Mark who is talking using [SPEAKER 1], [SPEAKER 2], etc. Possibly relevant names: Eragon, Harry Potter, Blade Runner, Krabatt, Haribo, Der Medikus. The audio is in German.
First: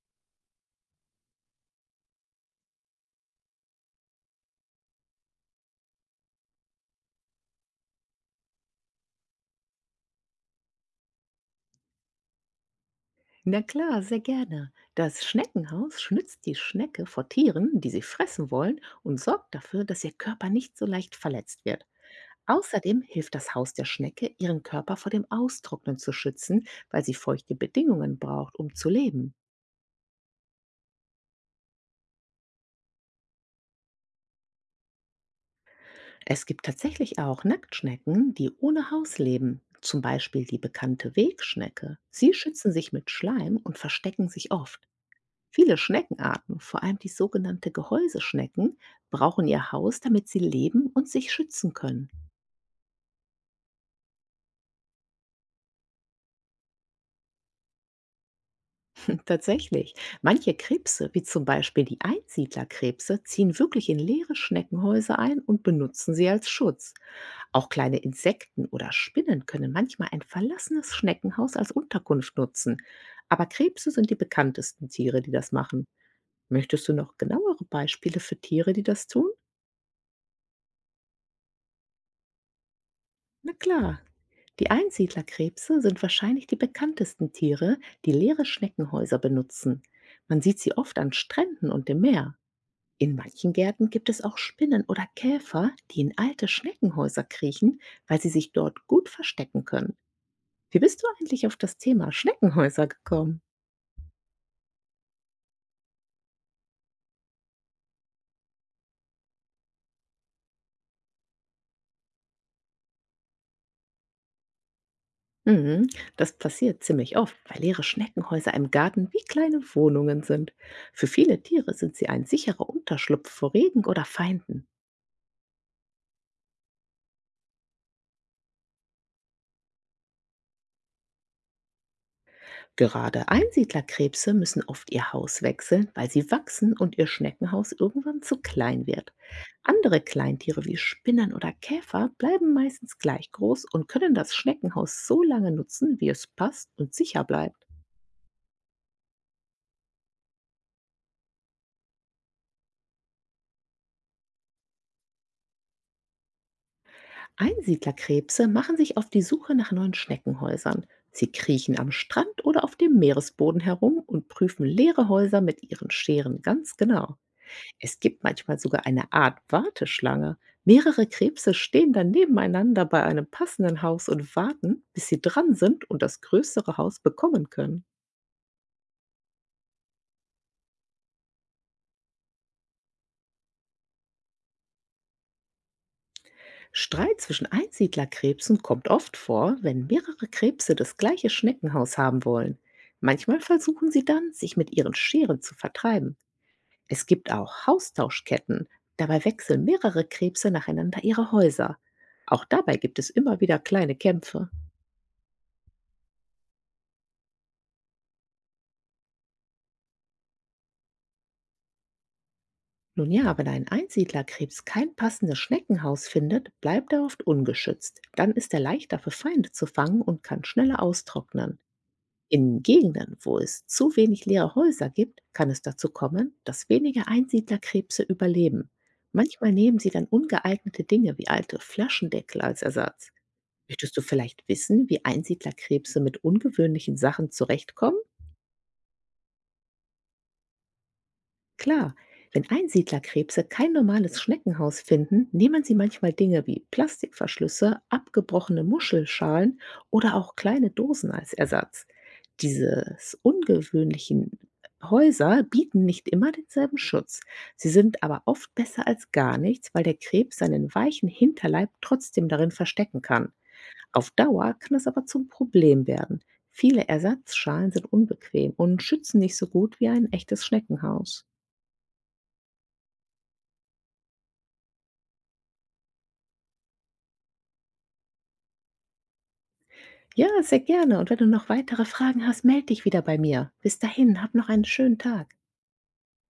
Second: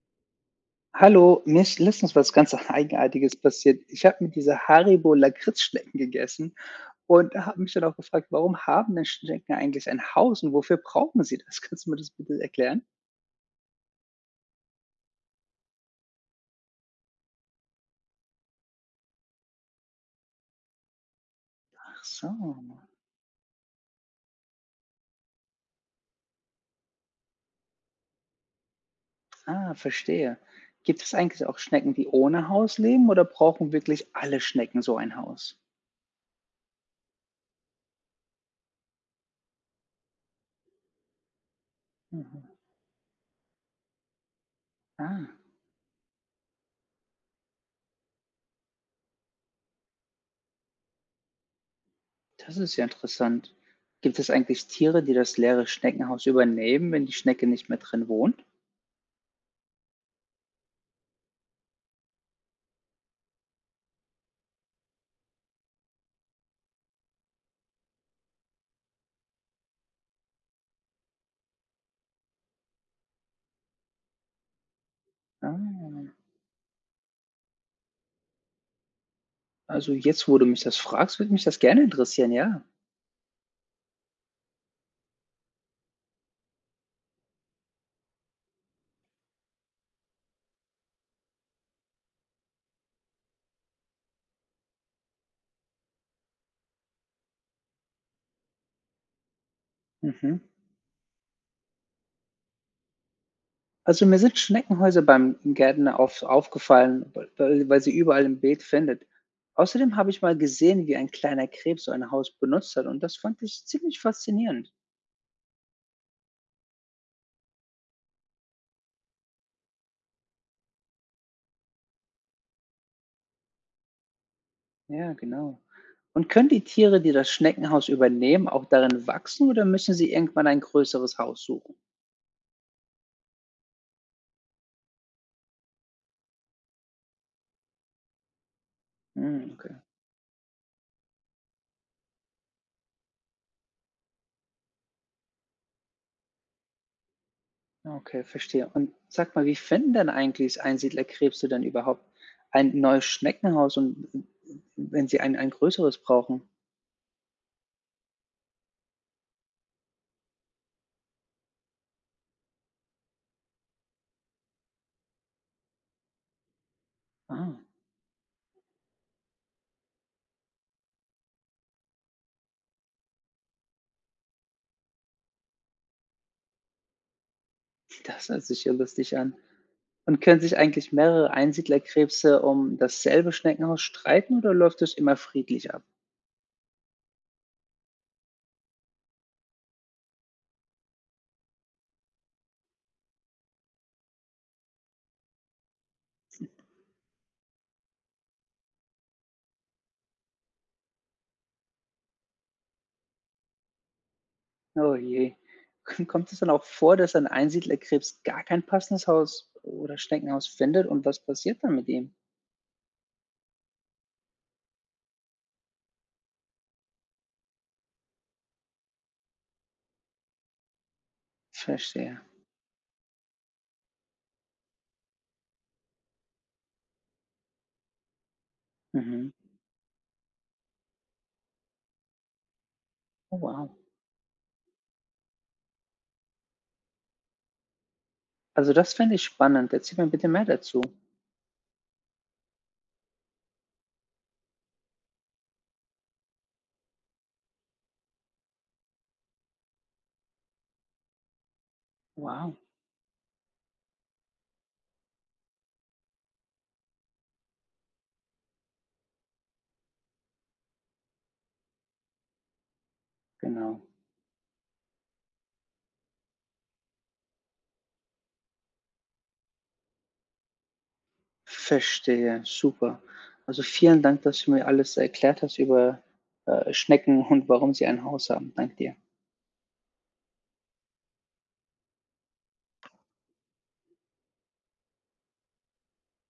[SPEAKER 1] Hallo, mir ist letztens was ganz Eigenartiges passiert. Ich habe mit dieser Haribo Lakritzschnecken gegessen und habe mich dann auch gefragt, warum haben denn Schnecken eigentlich ein Haus und wofür brauchen sie das? Kannst du mir das bitte erklären?
[SPEAKER 2] Na klar, sehr gerne. Das Schneckenhaus schützt die Schnecke vor Tieren, die sie fressen wollen, und sorgt dafür, dass ihr Körper nicht so leicht verletzt wird.
[SPEAKER 1] Ach so,
[SPEAKER 2] Außerdem hilft das Haus der Schnecke, ihren Körper vor dem Austrocknen zu schützen, weil sie feuchte Bedingungen braucht, um zu leben.
[SPEAKER 1] ah, verstehe. Gibt es eigentlich auch Schnecken, die ohne Haus leben oder brauchen wirklich alle Schnecken so ein Haus?
[SPEAKER 2] Es gibt tatsächlich auch Nacktschnecken, die ohne Haus leben, zum Beispiel die bekannte Wegschnecke. Sie
[SPEAKER 1] Mhm.
[SPEAKER 2] schützen sich mit Schleim und verstecken sich oft.
[SPEAKER 1] Ah,
[SPEAKER 2] Viele Schneckenarten, vor allem die sogenannte Gehäuseschnecken, brauchen ihr Haus, damit sie leben und sich schützen können.
[SPEAKER 1] das ist ja interessant. Gibt es eigentlich Tiere, die das leere Schneckenhaus übernehmen, wenn die Schnecke nicht mehr drin wohnt?
[SPEAKER 2] Tatsächlich, manche Krebse, wie zum Beispiel die Einsiedlerkrebse, ziehen wirklich in leere Schneckenhäuser ein und benutzen sie als Schutz. Auch kleine Insekten oder Spinnen können manchmal ein verlassenes Schneckenhaus als Unterkunft nutzen. Aber Krebse sind die bekanntesten Tiere, die das machen.
[SPEAKER 1] Ah.
[SPEAKER 2] Möchtest du noch genauere Beispiele für Tiere, die das tun?
[SPEAKER 1] Also jetzt, wo du mich das fragst, würde mich das gerne interessieren, ja.
[SPEAKER 2] Na klar. Die Einsiedlerkrebse sind wahrscheinlich die bekanntesten Tiere, die leere Schneckenhäuser benutzen. Man sieht sie oft an Stränden und im Meer. In manchen Gärten gibt es auch Spinnen oder Käfer, die in alte Schneckenhäuser kriechen, weil sie sich dort gut verstecken können.
[SPEAKER 1] Mhm.
[SPEAKER 2] Wie bist du eigentlich auf das Thema Schneckenhäuser gekommen?
[SPEAKER 1] Also mir sind Schneckenhäuser beim Gärtner aufgefallen, weil sie überall im Beet findet. Außerdem habe ich mal gesehen, wie ein kleiner Krebs so ein Haus benutzt hat und das fand ich ziemlich faszinierend.
[SPEAKER 2] Mhm, das passiert ziemlich oft, weil leere Schneckenhäuser im Garten wie kleine Wohnungen sind. Für viele Tiere sind sie ein sicherer Unterschlupf vor Regen oder Feinden.
[SPEAKER 1] Ja, genau. Und können die Tiere, die das Schneckenhaus übernehmen, auch darin wachsen oder müssen sie irgendwann ein größeres Haus suchen?
[SPEAKER 2] Gerade Einsiedlerkrebse müssen oft ihr Haus wechseln, weil sie wachsen und ihr Schneckenhaus irgendwann zu klein wird.
[SPEAKER 1] Hm, okay.
[SPEAKER 2] Andere Kleintiere wie Spinnen oder Käfer bleiben meistens gleich groß und können das Schneckenhaus so lange nutzen, wie es passt und sicher bleibt.
[SPEAKER 1] Okay, verstehe. Und sag mal, wie finden denn eigentlich Einsiedlerkrebse denn überhaupt ein neues Schneckenhaus und wenn sie ein größeres brauchen?
[SPEAKER 2] Einsiedlerkrebse machen sich auf die Suche nach neuen Schneckenhäusern. Sie kriechen am Strand oder auf dem Meeresboden herum und prüfen leere Häuser mit ihren Scheren ganz genau.
[SPEAKER 1] Ah,
[SPEAKER 2] Es gibt manchmal sogar eine Art Warteschlange. Mehrere Krebse stehen dann nebeneinander bei einem passenden Haus und warten, bis sie dran sind und das größere Haus bekommen können.
[SPEAKER 1] das hört sich ja lustig an. Und können sich eigentlich mehrere Einsiedlerkrebse um dasselbe Schneckenhaus streiten oder läuft es immer friedlich ab?
[SPEAKER 2] Streit zwischen Einsiedlerkrebsen kommt oft vor, wenn mehrere Krebse das gleiche Schneckenhaus haben wollen. Manchmal versuchen sie dann, sich mit ihren Scheren zu vertreiben. Es gibt auch Haustauschketten. Dabei wechseln mehrere Krebse nacheinander ihre Häuser. Auch dabei gibt es immer wieder kleine Kämpfe.
[SPEAKER 1] Oh je. Kommt es dann auch vor, dass ein Einsiedlerkrebs gar kein passendes Haus oder Schneckenhaus findet und was passiert dann mit ihm?
[SPEAKER 2] Nun ja, wenn ein Einsiedlerkrebs kein passendes Schneckenhaus findet, bleibt er oft ungeschützt. Dann ist er leichter für Feinde zu fangen und kann schneller austrocknen.
[SPEAKER 1] Verstehe.
[SPEAKER 2] In Gegenden, wo es zu wenig leere Häuser gibt, kann es dazu kommen, dass weniger Einsiedlerkrebse überleben.
[SPEAKER 1] Mhm.
[SPEAKER 2] Manchmal nehmen sie dann ungeeignete Dinge wie alte Flaschendeckel als Ersatz.
[SPEAKER 1] Oh, wow.
[SPEAKER 2] Möchtest du vielleicht wissen, wie Einsiedlerkrebse mit ungewöhnlichen Sachen zurechtkommen?
[SPEAKER 1] Also das fände ich spannend. Erzähl mir bitte mehr dazu.
[SPEAKER 2] Klar, wenn Einsiedlerkrebse kein normales Schneckenhaus finden, nehmen sie manchmal Dinge wie Plastikverschlüsse, abgebrochene Muschelschalen oder auch kleine Dosen als Ersatz.
[SPEAKER 1] Wow,
[SPEAKER 2] Dieses ungewöhnlichen Häuser bieten nicht immer denselben Schutz. Sie sind aber oft besser als gar nichts, weil der Krebs seinen weichen Hinterleib trotzdem darin verstecken kann.
[SPEAKER 1] genau.
[SPEAKER 2] Auf Dauer kann es aber zum Problem werden. Viele Ersatzschalen sind unbequem und schützen nicht so gut wie ein echtes Schneckenhaus.
[SPEAKER 1] Verstehe, super. Also, vielen Dank, dass du mir alles erklärt hast über Schnecken und warum sie ein Haus haben. Danke dir.
[SPEAKER 2] Ja, sehr gerne. Und wenn du noch weitere Fragen hast, melde dich wieder bei mir. Bis dahin, hab noch einen schönen Tag.